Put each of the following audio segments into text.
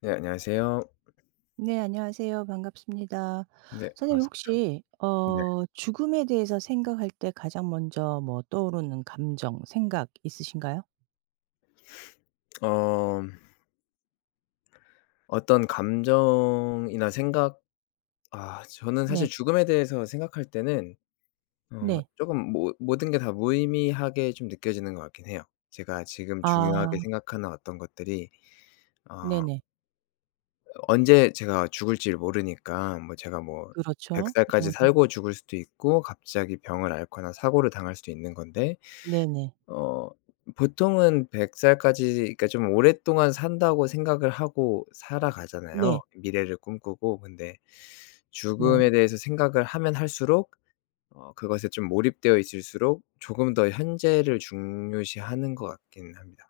네, 안녕하세요. 네, 안녕하세요. 반갑습니다. 네, 선생님 반갑습니다. 혹시 네. 죽음에 대해서 생각할 때 가장 먼저 뭐 떠오르는 감정, 생각 있으신가요? 어 어떤 감정이나 생각. 아 저는 사실 네. 죽음에 대해서 생각할 때는 네. 조금 모 모든 게 다 무의미하게 좀 느껴지는 것 같긴 해요. 제가 지금 아 중요하게 생각하는 어떤 것들이 어 네네. 언제 제가 죽을지를 모르니까 뭐 제가 뭐 100살 그렇죠. 살까지 어 살고 죽을 수도 있고 갑자기 병을 앓거나 사고를 당할 수도 있는 건데 네네. 어 보통은 100살 살까지, 그러니까 좀 오랫동안 산다고 생각을 하고 네. 살아가잖아요, 미래를 꿈꾸고. 근데 네. 죽음에 대해서 생각을 하면 할수록 그것에 좀 몰입되어 있을수록 조금 더 현재를 중요시하는 것 같긴 합니다.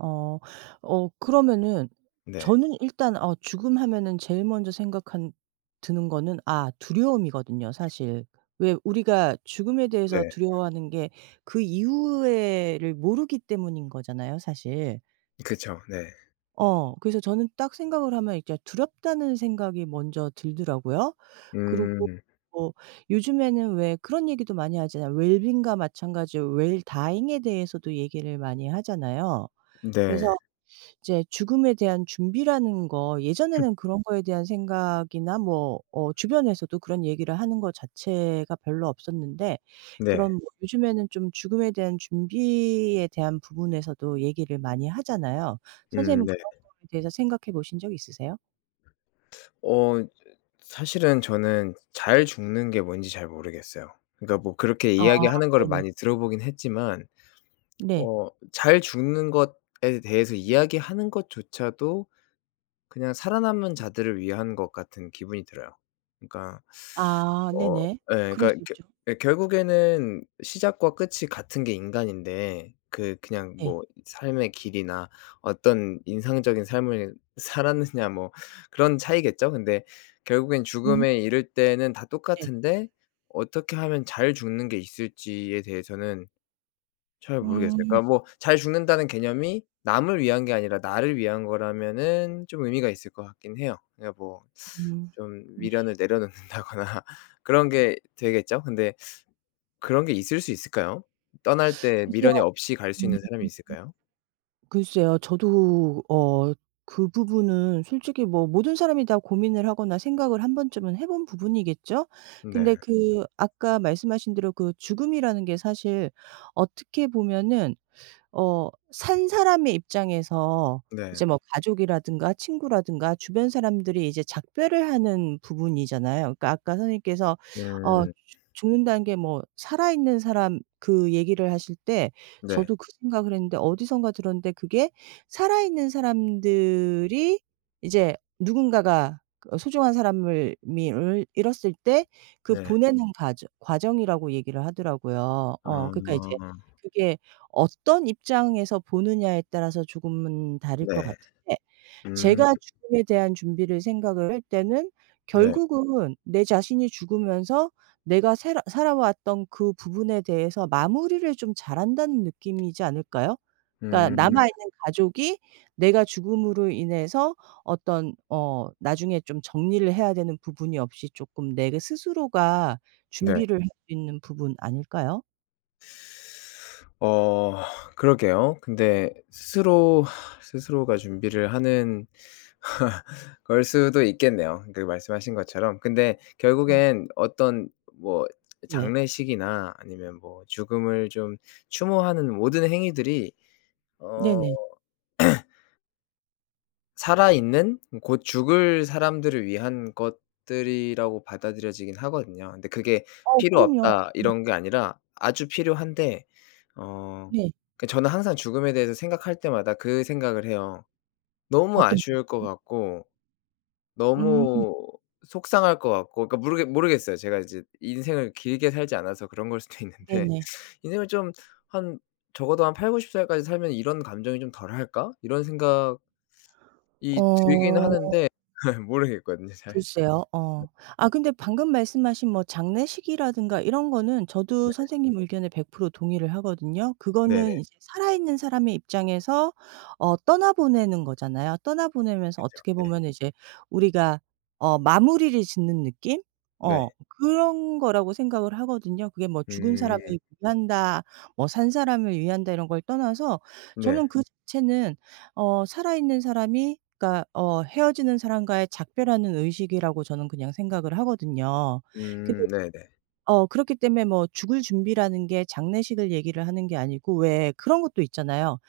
어. 그러면은 네. 저는 일단 죽음 하면은 제일 먼저 생각한 드는 거는 아, 두려움이거든요 사실. 왜 우리가 죽음에 대해서 네. 두려워하는 게 그 이후에를 모르기 때문인 거잖아요 사실. 그쵸. 네. 그래서 저는 딱 생각을 하면 이제 두렵다는 생각이 먼저 들더라고요. 그리고 음. 뭐 요즘에는 왜 그런 얘기도 많이 하잖아요. 웰빙과 마찬가지로 웰다잉에 대해서도 얘기를 많이 하잖아요. 네. 그래서 이제 죽음에 대한 준비라는 거 예전에는 그런 거에 대한 생각이나 뭐 주변에서도 그런 얘기를 하는 거 자체가 별로 없었는데 네. 그런 뭐 요즘에는 좀 죽음에 대한 준비에 대한 부분에서도 얘기를 많이 하잖아요. 음, 선생님은 네. 그런 거에 대해서 생각해 보신 적 있으세요? 어 사실은 저는 잘 죽는 게 뭔지 잘 모르겠어요. 그러니까 뭐 그렇게 아 이야기하는 거를 네네. 많이 들어보긴 했지만 네. 잘 죽는 것에 대해서 이야기하는 것조차도 그냥 살아남은 자들을 위한 것 같은 기분이 들어요. 그러니까 아 어 네네. 예 그럴 그러니까 수 겨 있죠. 예, 결국에는 시작과 끝이 같은 게 인간인데 그냥 네. 뭐 삶의 길이나 어떤 인상적인 삶을 살았느냐, 뭐 그런 차이겠죠. 근데 결국엔 음 죽음에 이를 때는 다 네. 똑같은데 어떻게 하면 잘 죽는 게 있을지에 대해서는 잘 모르겠어요. 음. 그러니까 뭐 잘 죽는다는 개념이 남을 위한 게 아니라 나를 위한 거라면은 좀 의미가 있을 것 같긴 해요. 그러니까 뭐 음. 좀 네. 미련을 내려놓는다거나 그런 게 되겠죠? 근데 그런 게 있을 수 있을까요? 떠날 때 글쎄요. 미련이 없이 갈 수 있는 사람이 있을까요? 글쎄요. 저도 어, 그 부분은 솔직히 뭐 모든 사람이 다 고민을 하거나 생각을 한 번쯤은 해본 부분이겠죠? 근데 네. 그 아까 말씀하신 대로 그 죽음이라는 게 사실 어떻게 보면은 어, 산 사람의 입장에서 네. 이제 뭐 가족이라든가 친구라든가 주변 사람들이 이제 작별을 하는 부분이잖아요. 그러니까 아까 선생님께서 어 음. 죽 죽는다는 게 뭐 살아있는 사람 그 얘기를 하실 때 네. 저도 그 생각을 했는데 어디선가 들었는데 그게 살아있는 사람들이 이제 누군가가 그 소중한 사람을 미 을 잃었을 때 그 네. 보내는 과정이라고 얘기를 하더라고요. 그러니까 이제 아. 그게 어떤 입장에서 보느냐에 따라서 조금은 다를 것 네. 같은데 음. 제가 죽음에 대한 준비를 생각을 할 때는 네. 결국은 내 자신이 죽으면서 내가 살아왔던 그 부분에 대해서 마무리를 좀 잘한다는 느낌이지 않을까요? 그러니까 남아 음. 있는 가족이 내가 죽음으로 인해서 어떤 나중에 좀 정리를 해야 되는 부분이 없이 쪼끔 내 스스로가 네. 준비를 할 수 있는 부분 아닐까요? 어 그러게요. 근데 스스로 스스로가 준비를 하는 걸 수도 있겠네요, 그 말씀하신 것처럼. 근데 음. 결국엔 어떤 뭐 네. 장례식이나 아니면 뭐 죽음을 좀 추모하는 모든 행위들이 어 네네. 살아있는, 곧 죽을 사람들을 위한 것들이라고 받아들여지긴 하거든요. 근데 그게 어 '필요 그럼요. 없다.' 네. 이런 게 아니라 아주 필요한데, 어 네. 그 저는 항상 죽음에 대해서 생각할 때마다 그 생각을 해요. 너무 어떤 아쉬울 것 생각이요? 같고 음 너무 속상할 것 같고. 그러니까 모르겠어요. 제가 이제 인생을 길게 살지 않아서 그런 걸 수도 있는데 네네. 인생을 좀 한, 적어도 한 80-90 살까지 살면 '이런 감정이 좀 덜할까?' 이런 생각 이 들긴 어. 하는데 모르겠거든요 잘. 글쎄요. 어. 네. 아 근데 방금 말씀하신 뭐 장례식이라든가 이런 거는 저도 네. 선생님 의견에 100% 동의를 하거든요. 그거는 네네. 이제 살아있는 사람의 입장에서 떠나보내는 거잖아요. 떠나보내면서 어떻게 네. 보면 이제 우리가 어, 마무리를 짓는 느낌? 어, 네. 그런 거라고 생각을 하거든요. 그게 뭐 죽은 음. 사람을 위한다 뭐 산 사람을 위한다 이런 걸 떠나서 저는 네. 그 자체는 어, 살아있는 사람이 그러니까 어, 헤어지는 사람과의 작별하는 의식이라고 저는 그냥 생각을 하거든요. 근데 음. 네네. 그렇기 때문에 뭐 죽을 준비라는 게 장례식을 얘기를 하는 게 아니고 왜 그런 것도 있잖아요.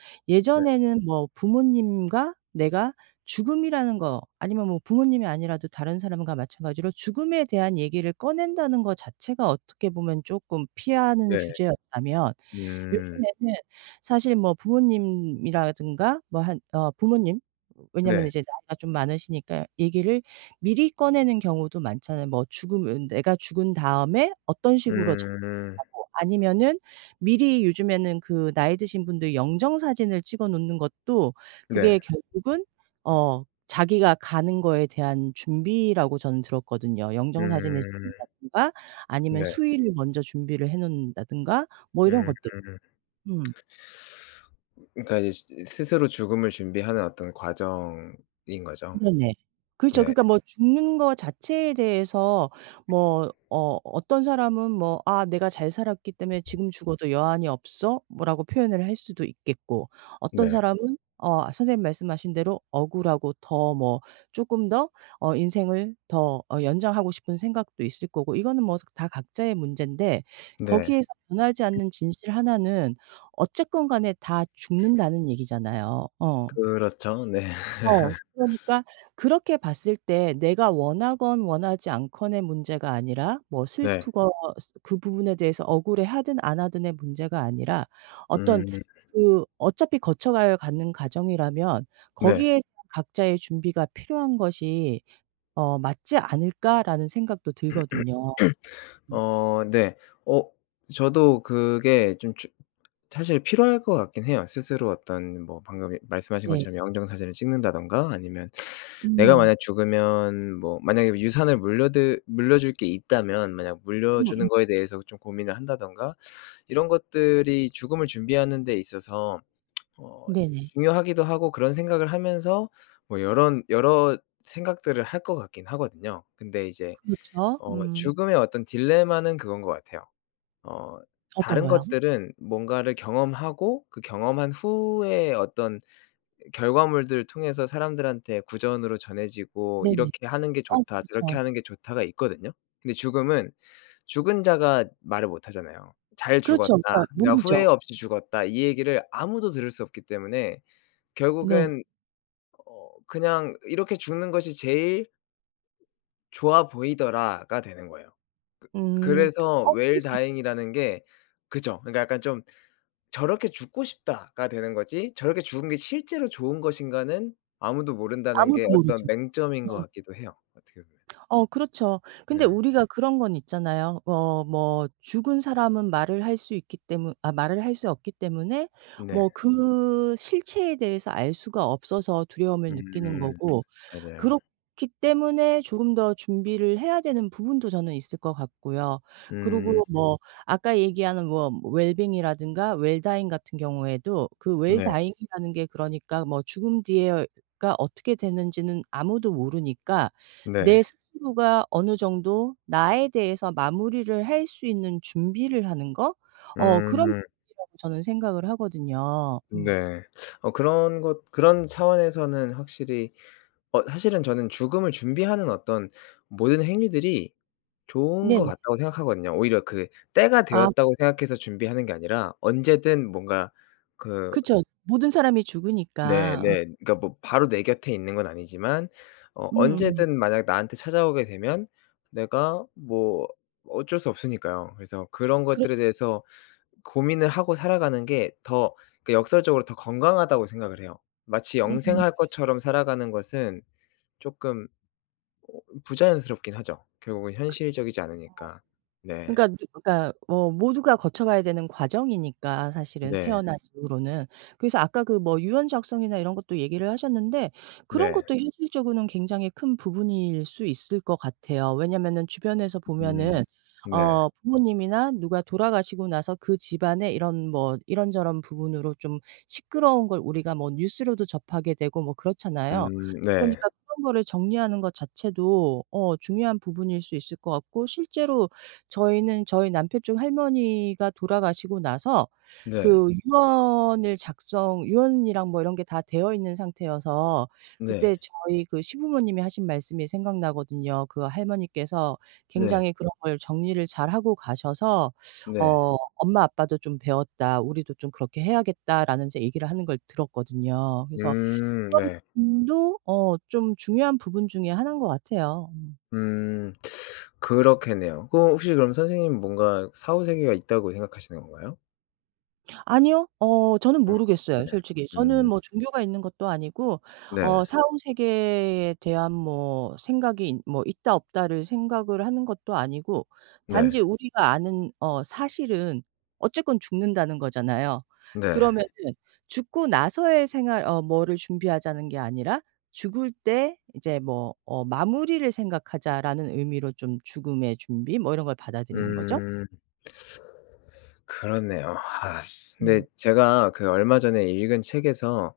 네. 예전에는 뭐 부모님과 내가 죽음이라는 거 아니면 뭐 부모님이 아니라도 다른 사람과 마찬가지로 죽음에 대한 얘기를 꺼낸다는 거 자체가 어떻게 보면 조금 피하는 네. 주제였다면 음. 요즘에는 사실 뭐 부모님이라든가 뭐 한 부모님 왜냐면 네. 이제 나이가 좀 많으시니까 얘기를 미리 꺼내는 경우도 많잖아요. 뭐 죽으면 내가 죽은 다음에 어떤 식으로 음. 하고 아니면은 미리 요즘에는 그 나이 드신 분들 영정 사진을 찍어 놓는 것도 그게 네. 결국은 어, 자기가 가는 거에 대한 준비라고 저는 들었거든요. 영정 사진을 음. 찍는다든가 아니면 네. 수의를 먼저 준비를 해 놓는다든가 뭐 이런 음. 것들. 음. 그러니까 이제 스 스스로 죽음을 준비하는 어떤 과정인 거죠. 네네. 그렇죠. 네. 그러니까 뭐 죽는 거 자체에 대해서 뭐 어떤 사람은 뭐 '아, 내가 잘 살았기 때문에 지금 죽어도 여한이 없어.' 뭐라고 표현을 할 수도 있겠고 어떤 네. 사람은 어, 선생님 말씀하신 대로 억울하고 더 뭐 쪼끔 더 어, 인생을 더 연장하고 싶은 생각도 있을 거고, 이거는 뭐 다 각자의 문제인데 네. 거기에서 변하지 않는 진실 하나는 어쨌건 간에 다 죽는다는 얘기잖아요. 어. 그렇죠. 네. 어. 그러니까 그렇게 봤을 때 내가 원하건 원하지 않건의 문제가 아니라 뭐 네. 슬프거 그 부분에 대해서 억울해하든 안 하든의 문제가 아니라 어떤 음. 그 어차피 거쳐가야 가는 과정이라면 네. 거기에 대한 각자의 준비가 필요한 것이 어, '맞지 않을까?'라는 생각도 들거든요. 음. 어 네. 어 저도 그게 좀주 사실 필요할 것 같긴 해요. 스스로 어떤, 뭐 방금 말씀하신 네. 것처럼 영정사진을 찍는다든가, 아니면 내가 음. 만약 죽으면 뭐 만약에 유산을 물려드 물려줄 게 있다면 만약 물려주는 음음. 거에 대해서 좀 고민을 한다든가, 이런 것들이 죽음을 준비하는 데 있어서 어 네네. 중요하기도 하고. 그런 생각을 하면서 뭐 여런 여러 생각들을 할 것 같긴 하거든요. 근데 이제 그렇죠. 음. 죽음의 어떤 딜레마는 그건 것 같아요. 어 어떤 다른 거요? 것들은 뭔가를 경험하고 그 경험한 후에 어떤 결과물들을 통해서 사람들한테 구전으로 전해지고 네네. '이렇게 하는 게 어 좋다. 저렇게 그렇죠. 하는 게 좋다.'가 있거든요. 근데 죽음은 죽은 자가 말을 못 하잖아요. "잘 그렇죠. 죽었다. 그러니까 내가 후회 모르죠. 없이 죽었다." 이 얘기를 아무도 들을 수 없기 때문에 네. 결국엔 그냥 '이렇게 죽는 것이 제일 좋아 보이더라.'가 되는 거예요. 음. 그래서 어 그럴 웰 수 있 다잉이라는 게, 그죠, 그러니까 약간 좀 '저렇게 죽고 싶다.'가 되는 거지, 저렇게 죽은 게 실제로 좋은 것인가는 아무도 모른다는 아무도 게 어떤 모르죠. 맹점인 것 음. 같기도 해요, 어떻게 보면. 어 그렇죠. 근데 네. 우리가 그런 건 있잖아요. 어 뭐 죽은 사람은 말을 할 수 있기 때문 아, 말을 할 수 없기 때문에 네. 뭐 그 실체에 대해서 알 수가 없어서 두려움을 느끼는 음, 거고 맞아요. 그렇기 때문에 조금 더 준비를 해야 되는 부분도 저는 있을 것 같고요. 음, 그리고 뭐 아까 얘기하는 뭐 웰빙이라든가 웰다잉 같은 경우에도 그 네. 웰다잉이라는 게 그러니까 뭐 죽음 뒤에가 어떻게 되는지는 아무도 모르니까 내 네. 스스로가 어느 정도 나에 대해서 마무리를 할 수 있는 준비를 하는 거? 어, 그런 음, 부분이라고 저는 생각을 하거든요. 음. 네. 어 그런 것, 그런 차원에서는 확실히 사실은 저는 죽음을 준비하는 어떤 모든 행위들이 좋은 것 네네. 같다고 생각하거든요. 오히려 그 때가 아 되었다고 생각해서 준비하는 게 아니라 언제든 뭔가 그 그쵸. 모든 사람이 네 죽으니까. 네. 어. 그러니까 뭐 바로 내 곁에 있는 건 아니지만 음음. 언제든 만약 나한테 찾아오게 되면 내가 뭐 어쩔 수 없으니까요. 그래서 그런 것들에 그렇죠. 대해서 고민을 하고 살아가는 게 더, 그 역설적으로 더 건강하다고 생각을 해요. 마치 음. 영생할 것처럼 살아가는 것은 조금 부자연스럽긴 하죠, 결국은 현실적이지 않으니까. 네. 그러니까 누 그러니까 어, 모두가 거쳐가야 되는 과정이니까 사실은 네. 태어난 네. 이후로는. 그래서 아까 그 뭐 유언 작성이나 이런 것도 얘기를 하셨는데 그런 네. 것도 네. 현실적으로는 굉장히 큰 부분일 수 있을 것 같아요. 왜냐면은 주변에서 음. 보면은 네. 네. 부모님이나 누가 돌아가시고 나서 그 집안의 이런 뭐 이런저런 부분으로 좀 시끄러운 걸 우리가 뭐 뉴스로도 접하게 되고 뭐 그렇잖아요. 음, 네. 그러니까 그런 거를 정리하는 것 자체도 어, 중요한 부분일 수 있을 것 같고 실제로 저희는 저희 남편 쪽 할머니가 돌아가시고 나서 네. 그 네. 유언을 작성 유언이랑 뭐 이런 게 다 되어 있는 상태여서 그때 네. 저희 그 시부모님이 하신 말씀이 생각나거든요. 그 할머니께서 네. 굉장히 그런 걸 정리를 잘하고 가셔서 네. 어, "엄마 아빠도 좀 배웠다. 우리도 좀 그렇게 해야겠다."라는 이제 얘기를 하는 걸 들었거든요. 그래서 음, 그런 네. 부분도 어, 좀 중요한 부분 중에 하나인 것 같아요. 음. 그렇겠네요. 그, 혹시 그럼 선생님 뭔가 사후 세계가 있다고 생각하시는 건가요? 아니요. 어, 저는 음, 네. 모르겠어요 솔직히. 저는 음, 뭐 종교가 있는 것도 아니고 네. 사후 세계에 대한 뭐 생각이 있 뭐 있다 없다를 생각을 하는 것도 아니고 네. 단지 우리가 아는 어, 사실은 어쨌건 죽는다는 거잖아요. 네. 그러면은 죽고 나서의 생활 뭐를 준비하자는 게 아니라 '죽을 때 이제 뭐 어 마무리를 생각하자.'라는 의미로 좀 죽음의 준비 뭐 이런 걸 받아들이는 거죠. 음, 그렇네요. 아 근데 음. 제가 그 얼마 전에 읽은 책에서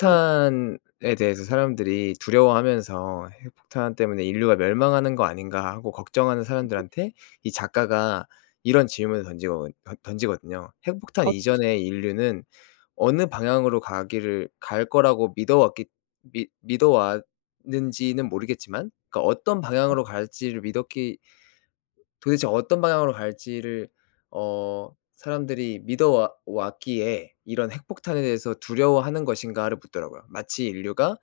네. 대해서 사람들이 두려워하면서 '핵폭탄 때문에 인류가 멸망하는 거 아닌가.' 하고 걱정하는 네네. 사람들한테 이 작가가 이런 질문을 던지거든요. "핵폭탄 어떤지. 이전의 인류는 어느 방향으로 가기를 갈 거라고 믿어 왔기 믿 믿어 왔는지는 모르겠지만, 그러니까 어떤 네. 방향으로 갈지를 믿었기, 도대체 어떤 방향으로 갈지를 어 사람들이 믿어 왔기에 '이런 핵폭탄에 대해서 두려워하는 것인가.'를 묻더라고요. 마치 인류가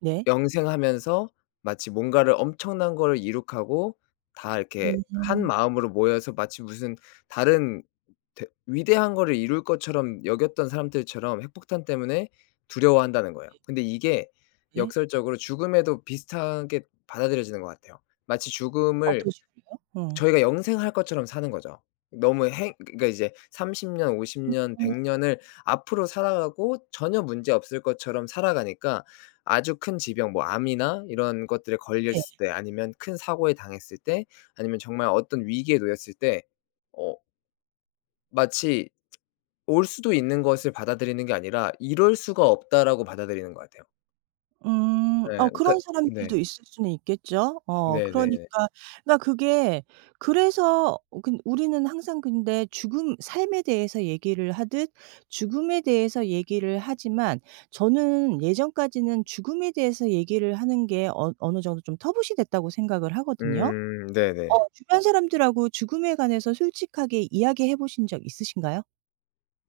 네. 영생하면서 마치 뭔가를, 엄청난 거를 이룩하고 다 이렇게 한 음. 마음으로 모여서 마치 무슨 다른 대 위대한 거를 이룰 것처럼 여겼던 사람들처럼 핵폭탄 때문에 두려워한다는 거예요. 근데 이게 네. 역설적으로 죽음에도 비슷하게 받아들여지는 것 같아요. 마치 죽음을, 어떤 식으로요? 어. 저희가 영생할 것처럼 사는 거죠. 너무 행 그러니까 이제 30년 년, 50년 음 년, 100년 년을 앞으로 살아가고 전혀 문제 없을 것처럼 살아가니까, 아주 큰 질병 뭐 암이나 이런 것들에 네. 걸렸을 때, 아니면 큰 사고에 당했을 때, 아니면 정말 어떤 위기에 놓였을 때 어 마치 올 수도 있는 것을 받아들이는 게 아니라 '이럴 수가 없다.'라고 받아들이는 것 같아요. 음. 어 네. 그러니까 그런 네. 사람들도 있을 수는 있겠죠. 어 네네. 그러니까 그러니까 그게 그래서 어 근 우리는 항상 근데 죽음 삶에 대해서 얘기를 하듯 죽음에 대해서 얘기를 하지만 저는 예전까지는 죽음에 대해서 얘기를 하는 게 어, 어느 정도 좀 터부시 됐다고 생각을 하거든요. 음, 어, 네네. 주변 사람들하고 죽음에 관해서 솔직하게 이야기해 보신 적 있으신가요?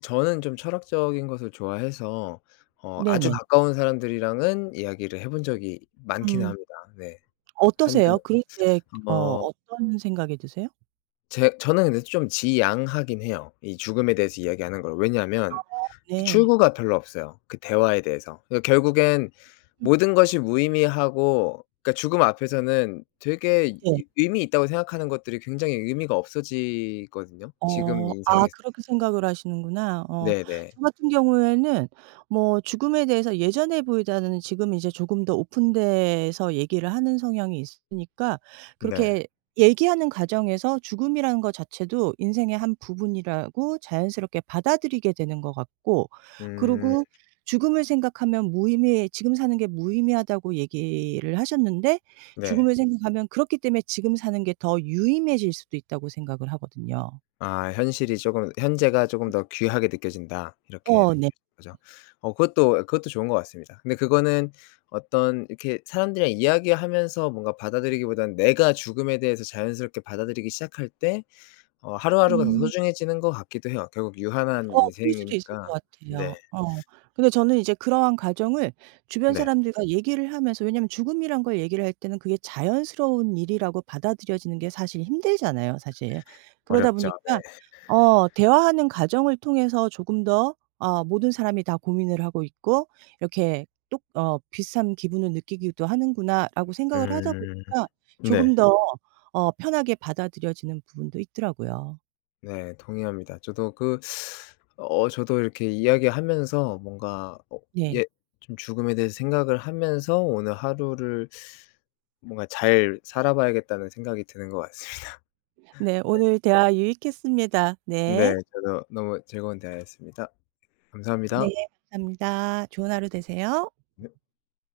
저는 좀 철학적인 것을 좋아해서 아주 네, 네네. 가까운 사람들이랑은 이야기를 해본 적이 많기는 음. 합니다. 네. 한두 명. 어떠세요? 그럴 때 음. 어 어떤 생각이 드세요? 제 저는 근데 좀 지양하긴 해요, 이 죽음에 대해서 이야기하는 걸. 왜냐하면 그 네. 출구가 별로 없어요, 그 대화에 대해서. 그러니까 결국엔 음. 모든 것이 무의미하고, 그러니까 죽음 앞에서는 되게 네. 이 의미 있다고 생각하는 것들이 굉장히 의미가 없어지거든요, 지금 어. 아 인생에서. 그렇게 생각을 하시는구나. 어. 네네. 저 같은 경우에는 뭐 죽음에 대해서 예전에 보다는 지금 이제 조금 더 오픈돼서 얘기를 하는 성향이 있으니까 네. 그렇게 얘기하는 과정에서 죽음이라는 것 자체도 인생의 한 부분이라고 자연스럽게 받아들이게 되는 것 같고 음. 그리고 죽음을 생각하면 무의미해 지금 사는 게 무의미하다고 얘기를 하셨는데 네. 죽음을 생각하면 그렇기 때문에 지금 사는 게 더 유의미해질 수도 있다고 생각을 하거든요. 아 현실이 조금, '현재가 조금 더 귀하게 느껴진다.' 이렇게 어 느껴진 네. 거죠. 어 그것도 그것도 좋은 것 같습니다. 근데 그거는 어떤 이렇게 사람들이랑 이야기하면서 뭔가 받아들이기보다는 내가 죽음에 대해서 자연스럽게 받아들이기 시작할 때 하루하루가 더 음. 소중해지는 것 같기도 해요. 결국 유한한 어 그럴 수도 있을 것 인생이니까. 같아요. 네. 어. 근데 저는 이제 그러한 과정을 주변 네. 사람들과 얘기를 하면서 왜냐면 죽음이란 걸 얘기를 할 때는 그게 자연스러운 일이라고 받아들여지는 게 사실 힘들잖아요, 사실. 그러다 어렵죠. 보니까 네. 어, 대화하는 과정을 통해서 조금 더 어, 모든 사람이 다 고민을 하고 있고 이렇게 똑 어, '비슷한 기분을 느끼기도 하는구나.'라고 생각을 하다 음. 보니까 조금 네. 더 어, 편하게 받아들여지는 부분도 있더라고요. 네. 동의합니다. 저도 그 저도 이렇게 이야기하면서 뭔가 네. 예 좀 죽음에 대해서 생각을 하면서 오늘 하루를 뭔가 '잘 살아봐야겠다.'는 생각이 드는 것 같습니다. 네. 오늘 대화 유익했습니다. 네. 네. 저도 너무 즐거운 대화였습니다. 네. 감사합니다. 감사합니다. 좋은 하루 되세요. 네.